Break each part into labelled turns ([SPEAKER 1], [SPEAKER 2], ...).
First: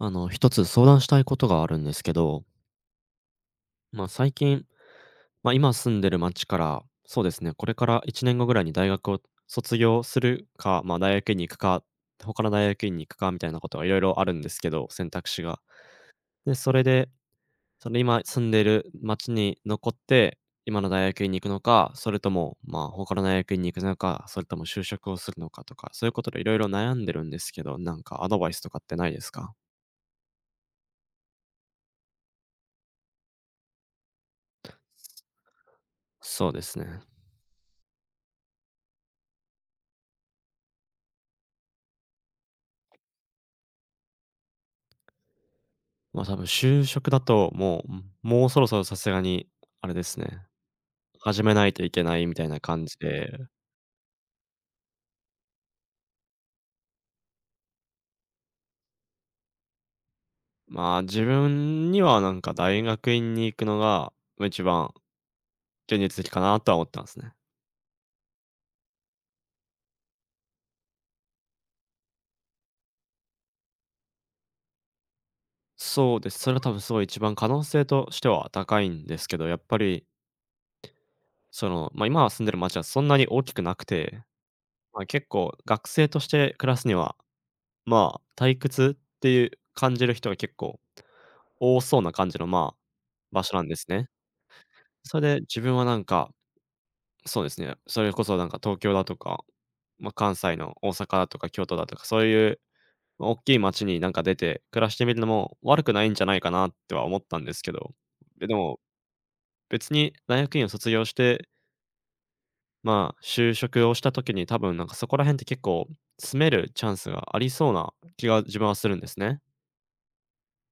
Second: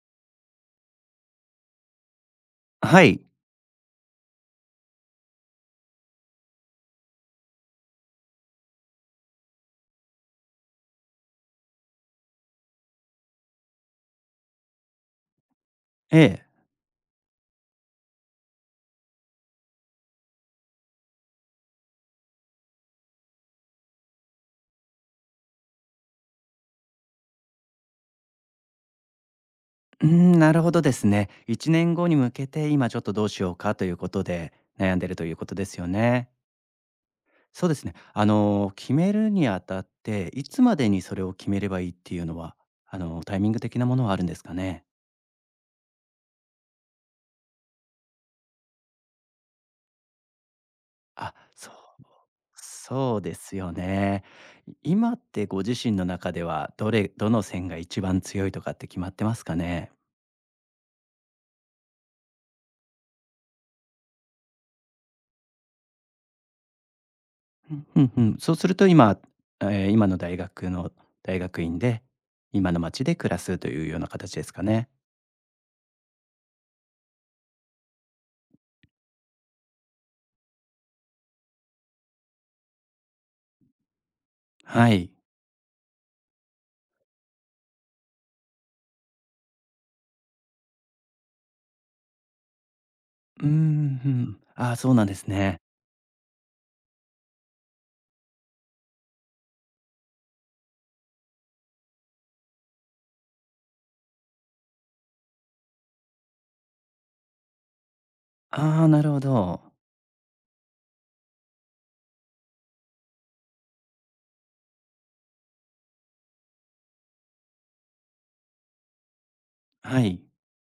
[SPEAKER 1] あの、一つ相談したいことがあるんですけど。
[SPEAKER 2] あ、はい。
[SPEAKER 1] まあ、最近、ま、今住んでる町から、そうですね、これから1年後ぐらいに大学を卒業するか、ま、大学院に行くか、他の大学院に行くかみたいなことがいろいろあるんですけど、選択肢が。
[SPEAKER 2] ええ。
[SPEAKER 1] で、それで、その今住んでいる町に残って、今の大学院に行くのか、それとも、まあ、他の大学院に行くのか、それとも就職をするのかとか、そういうことで色々悩んでるんですけど、なんかアドバイスとかってないですか？
[SPEAKER 2] うん、なるほどですね。1年後に向けて、今ちょっとどうしようかということで、悩んでるということですよね。
[SPEAKER 1] そうですね。
[SPEAKER 2] そうですね。あの、決めるにあたって、いつまでにそれを決めればいいっていうのは、あの、タイミング的なものはあるんですかね？
[SPEAKER 1] まあ、多分就職だと、もう、ん、もうそろそろさすがにあれですね。
[SPEAKER 2] あ、
[SPEAKER 1] 始めな
[SPEAKER 2] そ
[SPEAKER 1] い
[SPEAKER 2] う、
[SPEAKER 1] といけないみたいな感じ
[SPEAKER 2] そう
[SPEAKER 1] で。
[SPEAKER 2] ですよね。い今ってご自身の中ではどれどの線が一番強いとかって決まってますかね？
[SPEAKER 1] まあ、自分にはなんか、大学院に行くのが、まあ、一番現実的かなとは思ってますね。
[SPEAKER 2] うん、ふんふん。そうすると今、ええ、今の大学の大学院で、今の町で暮らすというようなかたちですかね。
[SPEAKER 1] そうです。それは多分すごい一番可能性としては高いんですけど、やっぱりその、ま、今は住んでる町はそんなに大きくなくて、
[SPEAKER 2] は
[SPEAKER 1] ま、
[SPEAKER 2] い。
[SPEAKER 1] 結構学生として暮らすには、まあ、退屈っていう感じる人は結構多そうな感じのまあ、場
[SPEAKER 2] うー
[SPEAKER 1] 所なんです
[SPEAKER 2] ん、ふ
[SPEAKER 1] ね。
[SPEAKER 2] ん。ああ、そうなんで
[SPEAKER 1] そ
[SPEAKER 2] す
[SPEAKER 1] れ、
[SPEAKER 2] ね。
[SPEAKER 1] 自分はなんか、そうですね、それこそなんか東京だとか、ま、関西の大阪とか京都だとかそういう大きい街になんか出て暮らしてみるのも悪くないんじゃないかなっては思ったんですけど、え、でも、
[SPEAKER 2] ああ、なるほど。
[SPEAKER 1] 別に大学院を卒業してまあ、就職をした時に、多分なんかそこら辺って結構、住めるチャンスがありそうな気が自分はするんですね。
[SPEAKER 2] はい。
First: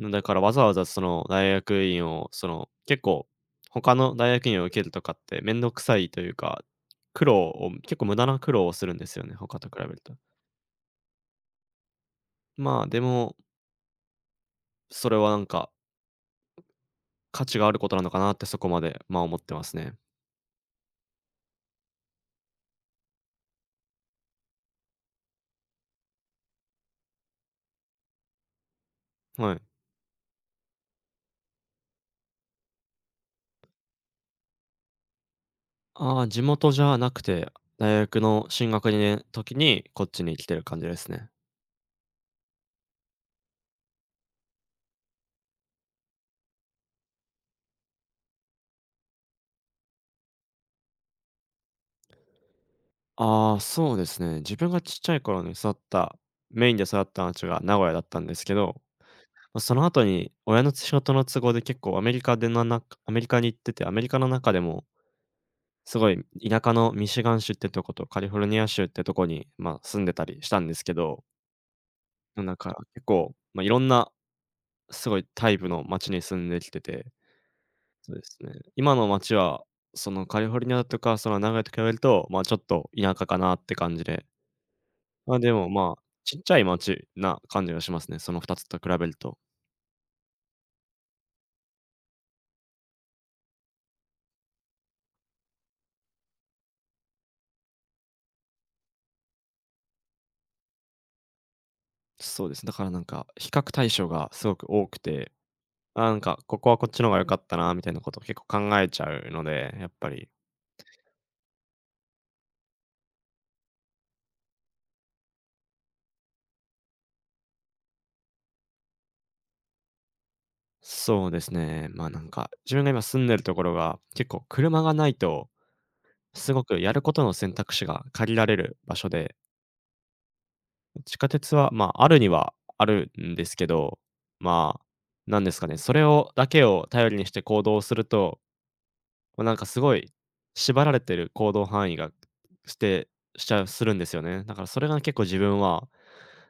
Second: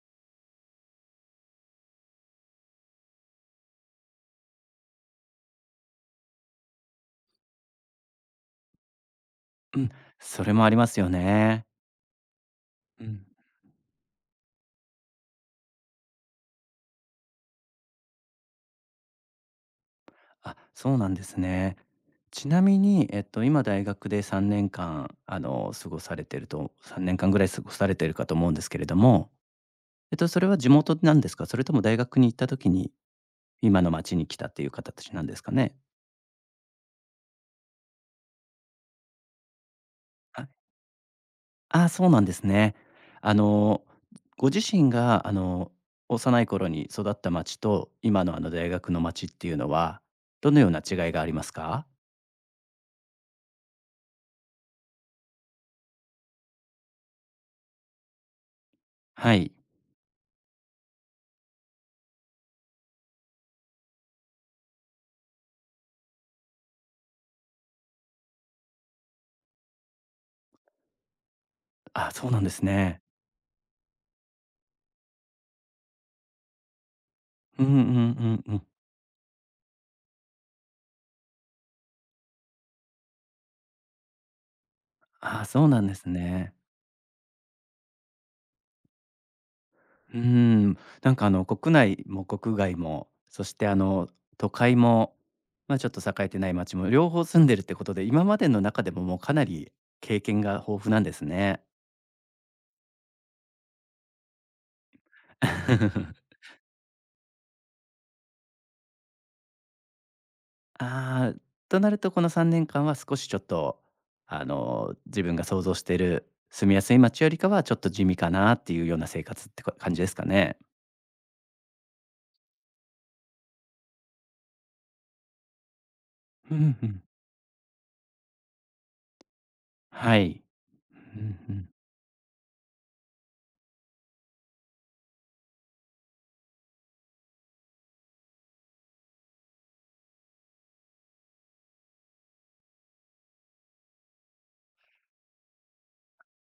[SPEAKER 1] うん、だから、わざわざその、大学院を、その、結構、ほかの大学院を受けるとかって面倒くさいというか、苦労を結構無駄な苦労をするんですよね、ほかと比
[SPEAKER 2] うん、
[SPEAKER 1] べると。
[SPEAKER 2] それもありますよね。
[SPEAKER 1] まあ、で
[SPEAKER 2] うん。
[SPEAKER 1] もそれはなんか、価値があることなのかなって、そこまで、まあ、思ってますね。
[SPEAKER 2] あ、そうなんですね。ちなみに、えっと、今大学で3年間、あの、過ごされてると3年間ぐらい過ごされてるかと思うんですけれども、
[SPEAKER 1] はい。
[SPEAKER 2] えっと、それは地元なんですか？それとも大学に行った時に今の町に来たっていうかたちなんですかね？
[SPEAKER 1] ああ、地元じゃなくて、大学の進学にねん、ときにこっちに来
[SPEAKER 2] あ。
[SPEAKER 1] てる感じですね。
[SPEAKER 2] ああ、そうなんですね。あの、ご自身があの、幼い頃に育った町と今のあの、大学の町っていうのは、どのような違いがありますか？
[SPEAKER 1] ああ、そうですね。自分がちっちゃい頃に育った、メインで育った町が名古屋だったんですけど、
[SPEAKER 2] はい。
[SPEAKER 1] ま、そのあとに親のつ仕事の都合で結構アメリカでななんか、アメリカに行ってて、アメリカの中でもすごい田舎のミシガン州ってとことカリフォルニア州ってとこに、まあ、住んでたりしたんですけど。
[SPEAKER 2] あ、そうな
[SPEAKER 1] の
[SPEAKER 2] んで
[SPEAKER 1] なん
[SPEAKER 2] す
[SPEAKER 1] か、
[SPEAKER 2] ね。
[SPEAKER 1] 結構、ま、いろんな、すごいタイプの町に住んできてて、
[SPEAKER 2] うんうん
[SPEAKER 1] そうで
[SPEAKER 2] う
[SPEAKER 1] す
[SPEAKER 2] ん
[SPEAKER 1] ね。
[SPEAKER 2] うん。
[SPEAKER 1] 今の町は、そのカリフォルニアとか、その名古屋と比べると、まあ、ちょっと田舎かなって感じで。ま、
[SPEAKER 2] ああ、
[SPEAKER 1] で
[SPEAKER 2] そ
[SPEAKER 1] も
[SPEAKER 2] うなん
[SPEAKER 1] ま
[SPEAKER 2] で
[SPEAKER 1] あ、
[SPEAKER 2] す
[SPEAKER 1] ちっち
[SPEAKER 2] ね。
[SPEAKER 1] ゃい町な感じがしますね。その2つと比べると。
[SPEAKER 2] うーん、なんかあの、国内も国外も、そしてあの都会も、まあ、ちょっと栄えてない町も両方住んでるってことで、今までの中でももうかなり経験が豊富なんですね。
[SPEAKER 1] そうですね。だからなんか、比較対象がすごく多くて、ああ、な んか、ここはこっちの方が良かったなみたいなことを結構考えちゃうので、やっぱり。
[SPEAKER 2] ああ、となるとこの3年間は少しちょっと、あの、自分が想像している住みやすい街よりかはちょっと地味かなっていうような生活って、こ感じですかね？
[SPEAKER 1] そうですね。まあ、なんか、自分が今住んでるところが結構車がないと、す
[SPEAKER 2] う
[SPEAKER 1] ご
[SPEAKER 2] ん
[SPEAKER 1] く
[SPEAKER 2] う
[SPEAKER 1] やる
[SPEAKER 2] ん。
[SPEAKER 1] ことの選択肢が限られる場所で。
[SPEAKER 2] はい。
[SPEAKER 1] 地
[SPEAKER 2] うん
[SPEAKER 1] 下
[SPEAKER 2] う
[SPEAKER 1] 鉄
[SPEAKER 2] ん。
[SPEAKER 1] は、まあ、あるにはあるんですけど、まあ、なんですかね、それをだけを頼りにして行動すると…ま、なんかすごい、縛られている行動範囲がしてしちゃうするんですよね。だからそれが結構自分は、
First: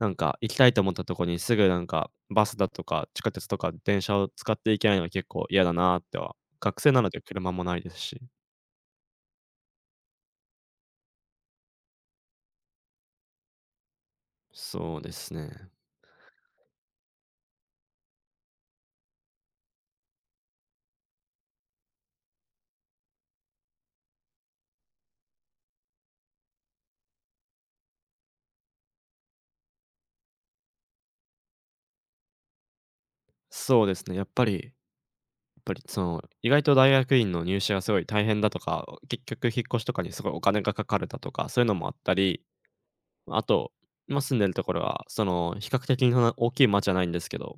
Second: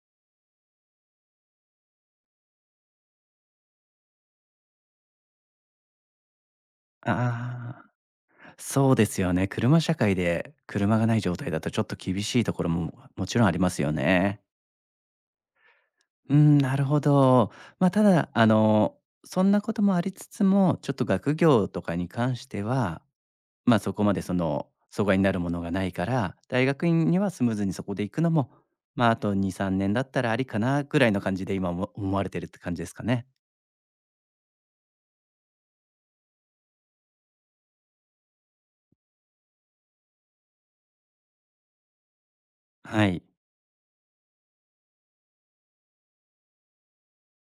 [SPEAKER 1] なんか行きたいと思ったところに、すぐなんか、バスだとか地下鉄とか電車を使っていけないのは結構嫌だなっては、学生なので車もない
[SPEAKER 2] あ
[SPEAKER 1] で
[SPEAKER 2] あ、
[SPEAKER 1] すし。
[SPEAKER 2] そうですよね、車社会で車がない状態だとちょっと厳しいところも、もちろんありますよね。
[SPEAKER 1] そうですね。
[SPEAKER 2] うん、なるほど。まあただ、あの、そんなこともありつつも、ちょっと学業とかに関しては、ま、そこまでその、阻害になるものがないから、大学院にはスムーズにそこで行くのも、まああと、2、3年だったらありかなぐらいの感じで今おも思われてるって感じですかね？
[SPEAKER 1] そうですね、やっぱりやっぱりその、意外と大学院の入試がすごい大変だとか、結局引っ越しとかにすごいお金がかかるだとか、そういうのもあったり、
[SPEAKER 2] はい。
[SPEAKER 1] ま、あと、今住んでるところは、その比較的そんな大きい町じゃないんですけど、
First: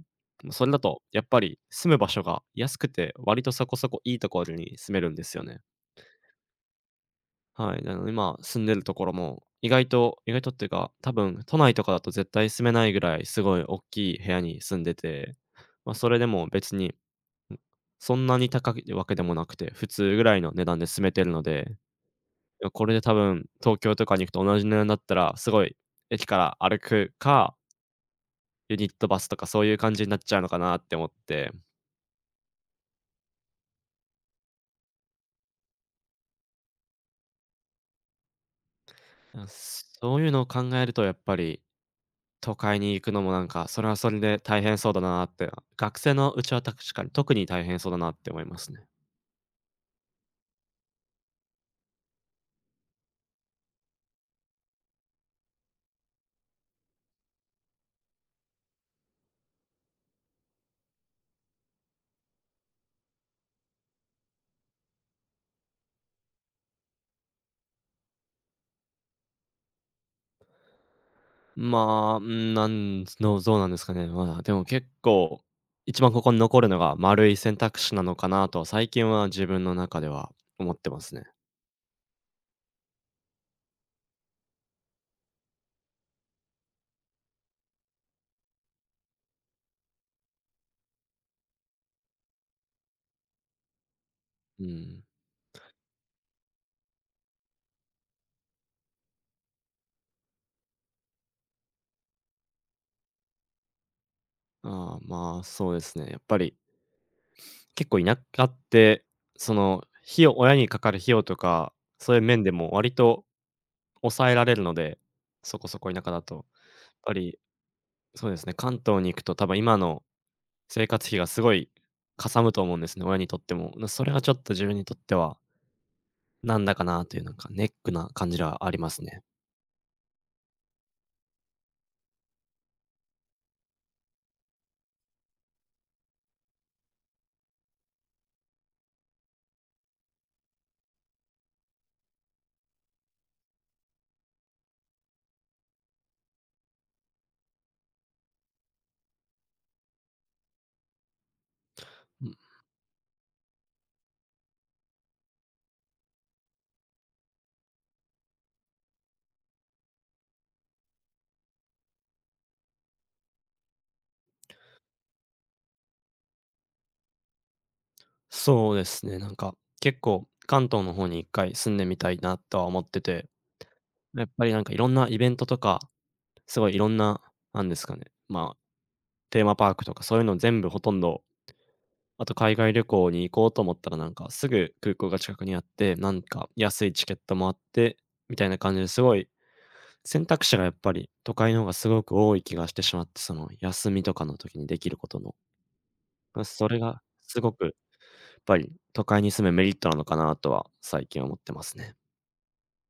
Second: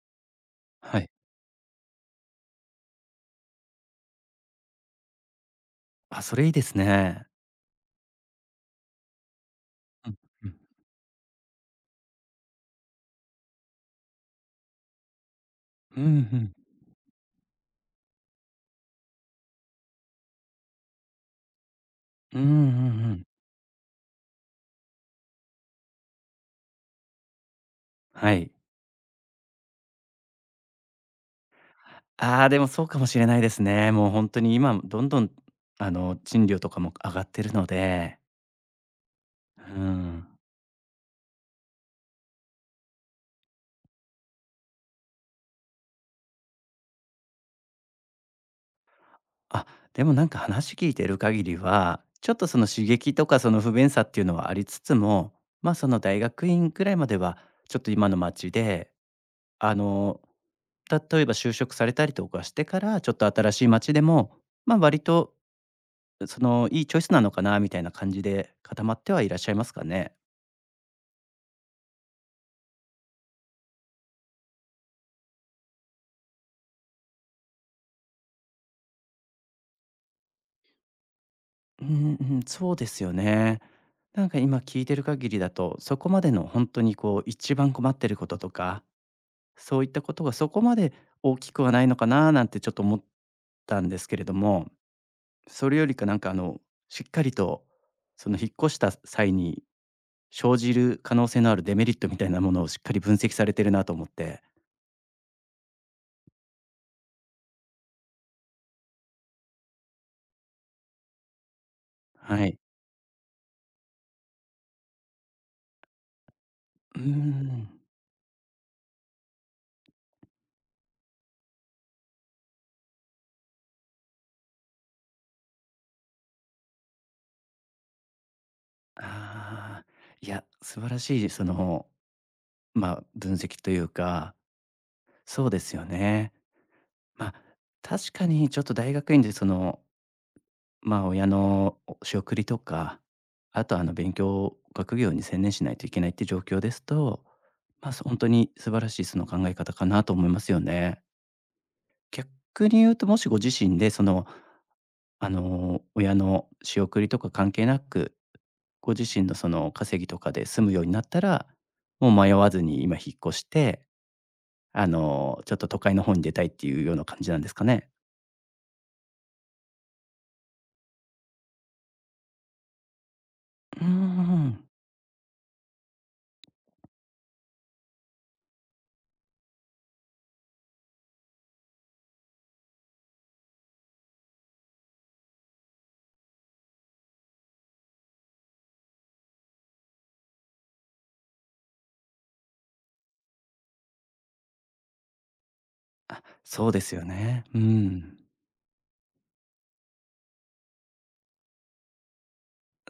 [SPEAKER 1] それだ
[SPEAKER 2] は
[SPEAKER 1] と
[SPEAKER 2] い。
[SPEAKER 1] やっぱり住む場所が安くて、割とそこそこ良いところに住めるんですよね。
[SPEAKER 2] あ、それ良いですね。
[SPEAKER 1] はい、なので今住んでるところも、意外
[SPEAKER 2] う
[SPEAKER 1] と
[SPEAKER 2] ん
[SPEAKER 1] 意外
[SPEAKER 2] う
[SPEAKER 1] とっ
[SPEAKER 2] ん。
[SPEAKER 1] ていうか、多分都内とかだと絶対住めないぐらい、すごいおっきい部屋に住んでて、ま、
[SPEAKER 2] うんう
[SPEAKER 1] それでも
[SPEAKER 2] ん。
[SPEAKER 1] 別に、んそんなに高いわけでもなくて、普通ぐらいの値段で住めてるので、い
[SPEAKER 2] うーん、うん
[SPEAKER 1] やこ
[SPEAKER 2] う
[SPEAKER 1] れで多
[SPEAKER 2] ん。
[SPEAKER 1] 分東京とかに行くと同じ値段になったら、すごい駅から歩くか
[SPEAKER 2] はい。
[SPEAKER 1] ユニットバスとかそういう感じになっちゃうのかなって思って。
[SPEAKER 2] ああ、でもそうかもしれないですね。もうほんとに、今どんどん、あの、賃料とかも上がってるので。
[SPEAKER 1] ま、
[SPEAKER 2] う
[SPEAKER 1] そう
[SPEAKER 2] ん。
[SPEAKER 1] いうのを考えるとやっぱり、都会に行くのもなんか、それはそれで大変そうだなって、学生のうちは確かに、特に大変そうだなって思いますね。
[SPEAKER 2] あ、でもなんか話聞いてる限りは、ちょっとその、刺激とかその不便さっていうのはありつつも、ま、その、大学院くらいまではちょっと今の町で、あの、例えば就職されたりとかしてから、ちょっと新しい町でも、ま、割とそのいいチョイスなのかなみたいな感じで、固まってはいらっしゃいますかね？
[SPEAKER 1] まあ、うーん、なんつのぞうなんですかね。まあ、でも結構、一番、ここに残るのが円い選択肢なのかなと最近は自分の中では思ってますね。
[SPEAKER 2] うんうん、そうですよね。なんか今聞いてる限りだと、そこまでのほんとにこう一番困ってることとか、そういったことがそこまで大きくはないのかななんて、ちょっと思ったんですけれど
[SPEAKER 1] う
[SPEAKER 2] も、
[SPEAKER 1] ん。
[SPEAKER 2] それよりかなんかあの、しっかりと、その引っ越した際に生じる可能性のあるデメリットみたいなものをしっかり分析されてるなと思って。
[SPEAKER 1] ああ、まあ、そうですね、やっぱり結構、田舎ってその費用親にかかる費用とか、そういう面
[SPEAKER 2] は
[SPEAKER 1] で
[SPEAKER 2] い。
[SPEAKER 1] も割と抑えられるので、そこそこ田舎だと、やっ
[SPEAKER 2] うー
[SPEAKER 1] ぱり、
[SPEAKER 2] ん。
[SPEAKER 1] そうですね、関東に行くと多分今の生活費がすごいかさむと思うんですね、親にとっても。ま、それはちょっと自分にとってはなんだかなというのか、ネックな感じではありますね。
[SPEAKER 2] ああ、いや、素晴らしいその、ま、分析というか、そうですよね。ま、確かにちょっと大学院でその、まあ、親の、お仕送りとか、あとあの、勉強、学業に専念しないといけないって状況ですと、まあ、そほんとに素晴らしい、その考え方かなと思いますよね。
[SPEAKER 1] うん。
[SPEAKER 2] 逆に言うと、もしご自身で、そのあの親の仕送りとか関係なく、ご自身のその稼ぎとかで住むようになったら、もう迷わずに今引っ越して、あのちょっと都会の方に出たいっていうような感じなんですかね。
[SPEAKER 1] そうですね、なんか、結構関東の方に一回住んでみたいなとは思ってて。
[SPEAKER 2] うー
[SPEAKER 1] やっぱりな
[SPEAKER 2] ん。
[SPEAKER 1] んかいろんなイベントとか、すごいいろんななんですかね、ま、テーマパークとかそういうの全部ほとんど、あと海外旅行に行こうと思ったら、なんかすぐ空港が近くにあって、なんか安いチケットもあって、みたいな感じで、すごい、選択肢がやっぱり都会の方がすごく多い気がしてしまって、その休みとかの時にできることの。
[SPEAKER 2] あ、
[SPEAKER 1] ま、そ
[SPEAKER 2] そう
[SPEAKER 1] れ
[SPEAKER 2] です
[SPEAKER 1] が、
[SPEAKER 2] よ
[SPEAKER 1] す
[SPEAKER 2] ね。
[SPEAKER 1] ご
[SPEAKER 2] う
[SPEAKER 1] くやっ
[SPEAKER 2] ん。
[SPEAKER 1] ぱり都会に住むメリットなのかなとは、最近思ってますね。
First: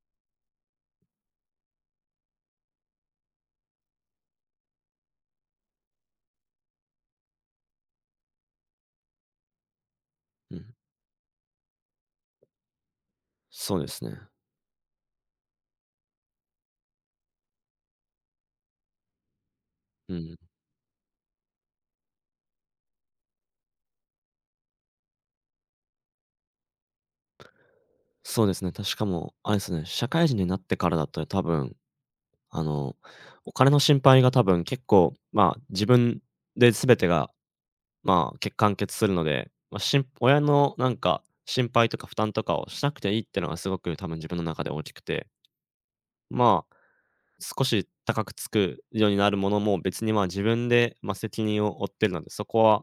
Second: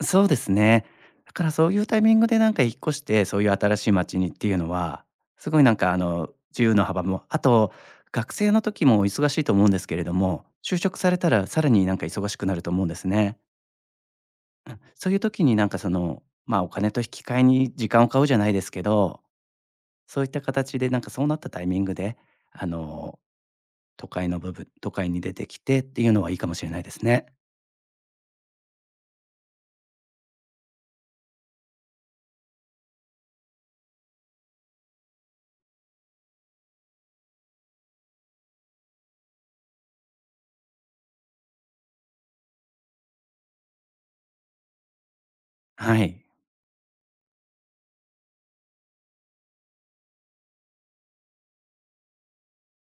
[SPEAKER 2] そうですね。だからそういうタイミングでなんか引っ越して、そういう新しい街にっていうのは、すごいなんかあの、自由の幅も、あと、学生の時も忙しいと思うんですけれども、
[SPEAKER 1] うん。
[SPEAKER 2] 就職されたらさらになんか忙しくなると思うんですね。
[SPEAKER 1] そうですね。
[SPEAKER 2] あ、そういう時になんかその、まあ、お金と引き換えに時間を買うじゃないですけど、
[SPEAKER 1] う
[SPEAKER 2] そういっ
[SPEAKER 1] ん。
[SPEAKER 2] た形でなんかそうなったタイミングで、あの、都会の部分都会に出てきてっていうのはいいかも知れないですね。
[SPEAKER 1] そうですね。たしかもあれすね、社会人になってからだと多分、あの、お金の心配が多分結構、まあ、自分で全てが、まあ、け完結するので、ま、しん親のなんか心配とか負担とかをしなくていいってのが、すごく多分自分の中で大きくて。
[SPEAKER 2] はい。
[SPEAKER 1] まあ、少し高くつくようになるものも、別にまあ、自分で、ま、責任を負っているので、そこは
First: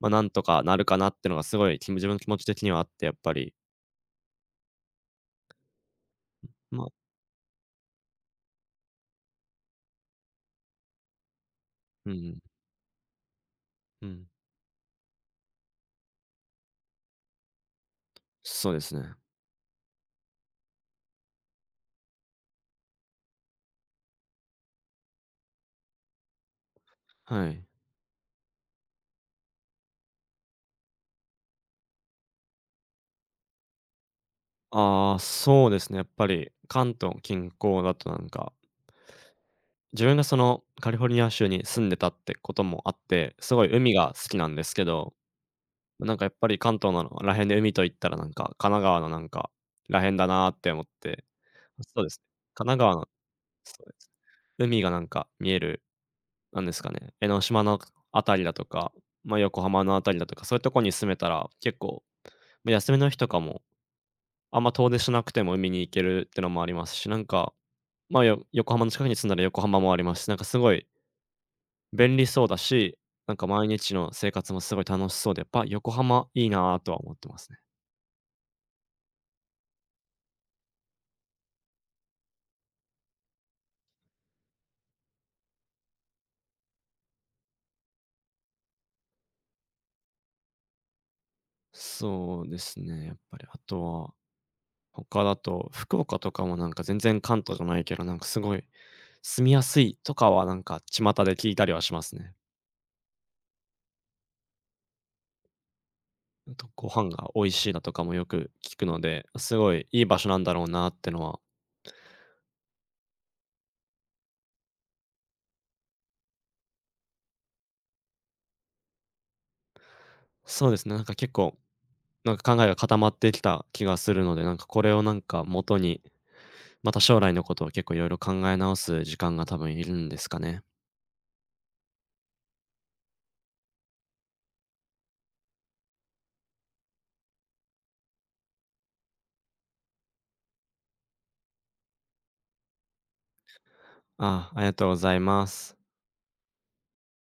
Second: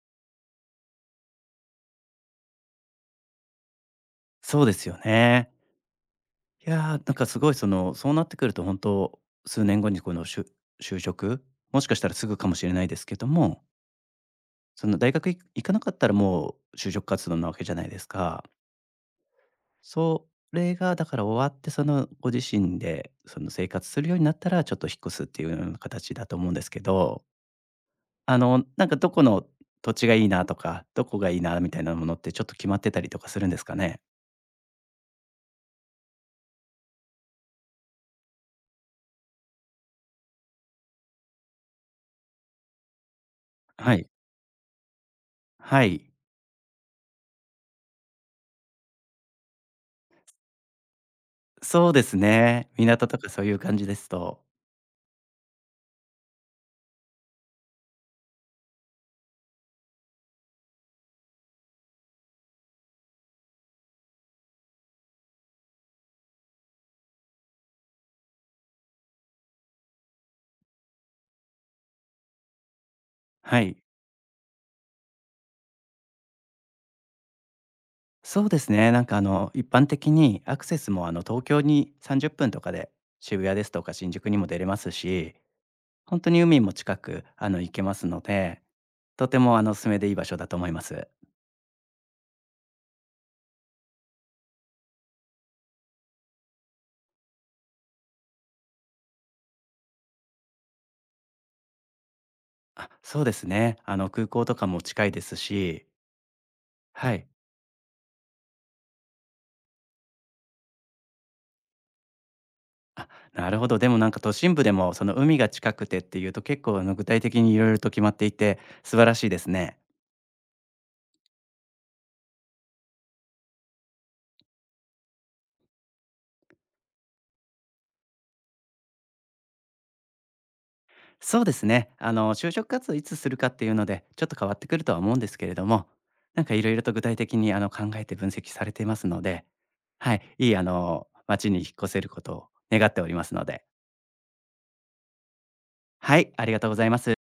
[SPEAKER 1] ま、なんとかなるかなってのがすごい、きむ自分の気持ち的にはあって、やっぱり。
[SPEAKER 2] そうですよね。いや、
[SPEAKER 1] んま
[SPEAKER 2] なんかすごいその、そうなってくるとほんと、数年後にこのしゅ就職、もしかした
[SPEAKER 1] うん
[SPEAKER 2] ら
[SPEAKER 1] う
[SPEAKER 2] すぐ
[SPEAKER 1] ん。
[SPEAKER 2] かも知れないですけども。
[SPEAKER 1] うん。
[SPEAKER 2] その大学い行かなかったらもう就職活動なわけじゃないですか。
[SPEAKER 1] そうですね。
[SPEAKER 2] それがだから終わってその、ご自身でその生活するようになったら、ちょっと引っ越すっていうような形だと思うんですけど。
[SPEAKER 1] はい。
[SPEAKER 2] あの、なんか、どこの土地がいいなとか、どこがいいな、みたいなものってちょっと決まってたりとかするんですかね？
[SPEAKER 1] ああ、そうですね、やっぱり関東近郊だとなんか自分がその、カリフォルニア州に住んでたってこともあって、すごい海
[SPEAKER 2] はい。
[SPEAKER 1] が好きなんですけど、
[SPEAKER 2] はい。
[SPEAKER 1] なんかやっぱり、関東なのはら辺で海といったらなんか、神奈川のなんか、らへんだなって思ってま、
[SPEAKER 2] そう
[SPEAKER 1] そ
[SPEAKER 2] で
[SPEAKER 1] うで
[SPEAKER 2] す
[SPEAKER 1] すね。神
[SPEAKER 2] ね、
[SPEAKER 1] 奈川
[SPEAKER 2] 港
[SPEAKER 1] の
[SPEAKER 2] とかそういう
[SPEAKER 1] そ
[SPEAKER 2] 感
[SPEAKER 1] う
[SPEAKER 2] じで
[SPEAKER 1] で
[SPEAKER 2] す
[SPEAKER 1] すね。
[SPEAKER 2] と。
[SPEAKER 1] 海がなんか見える、なんですかね、江ノ島のあくあたりだとか、まあ、横浜のあたりだとか、そういうところに住めたら結構、ま、休みの日とかも、あんま遠出しなくても海に行けるってのもありますし、なんか、ま、よ横浜の近くに住んだら横浜もありますし、なんかすごい便利そうだし、なんか
[SPEAKER 2] は
[SPEAKER 1] 毎
[SPEAKER 2] い。
[SPEAKER 1] 日の生活もすごい楽しそうで、やっぱ横浜いいなとは思ってますね。
[SPEAKER 2] そうですね、なんかあの、一般的にアクセスも、あの、東京に30分とかで、渋谷ですとか新宿にも出れますし、ほんとに海も近く、あの、行けますので、とてもあの、お勧めでいい場所だと思います。
[SPEAKER 1] そうですね、やっぱりあとは、他だと福岡とかもなんか全然関東じゃないけどなんか、すごい住みやすいとかはなんか、巷で聞いたりはしますね。
[SPEAKER 2] あ、そうですね。あの、空港とかも近いですし。
[SPEAKER 1] あと、ご飯
[SPEAKER 2] は
[SPEAKER 1] が
[SPEAKER 2] い。
[SPEAKER 1] 美味しいだとかもよく聞くので、すごいいい場所なんだろうなってのは
[SPEAKER 2] あ、なるほど。でもなんか、都心部でも、その、海が近くてっていうと結構、あの、具体的に色々と決まっていて、素晴らしいですね。
[SPEAKER 1] そうですね、なんか結構、なんか考えが固まってきた気がするのでなんか、これをなんかもとに、また、将来のことを結構いろいろ考え直す時間が、多分いるんですかね。
[SPEAKER 2] そうですね、あの、就職活動をいつするかっていうので、ちょっと変わってくるとは思うんですけれども、なんかいろいろと具体的に、あの、考えて分析されていますので、はい、いいあの、街に引っ越せることを願っておりますので。
[SPEAKER 1] あ、ありがとうございます。
[SPEAKER 2] はい、ありがとうございます。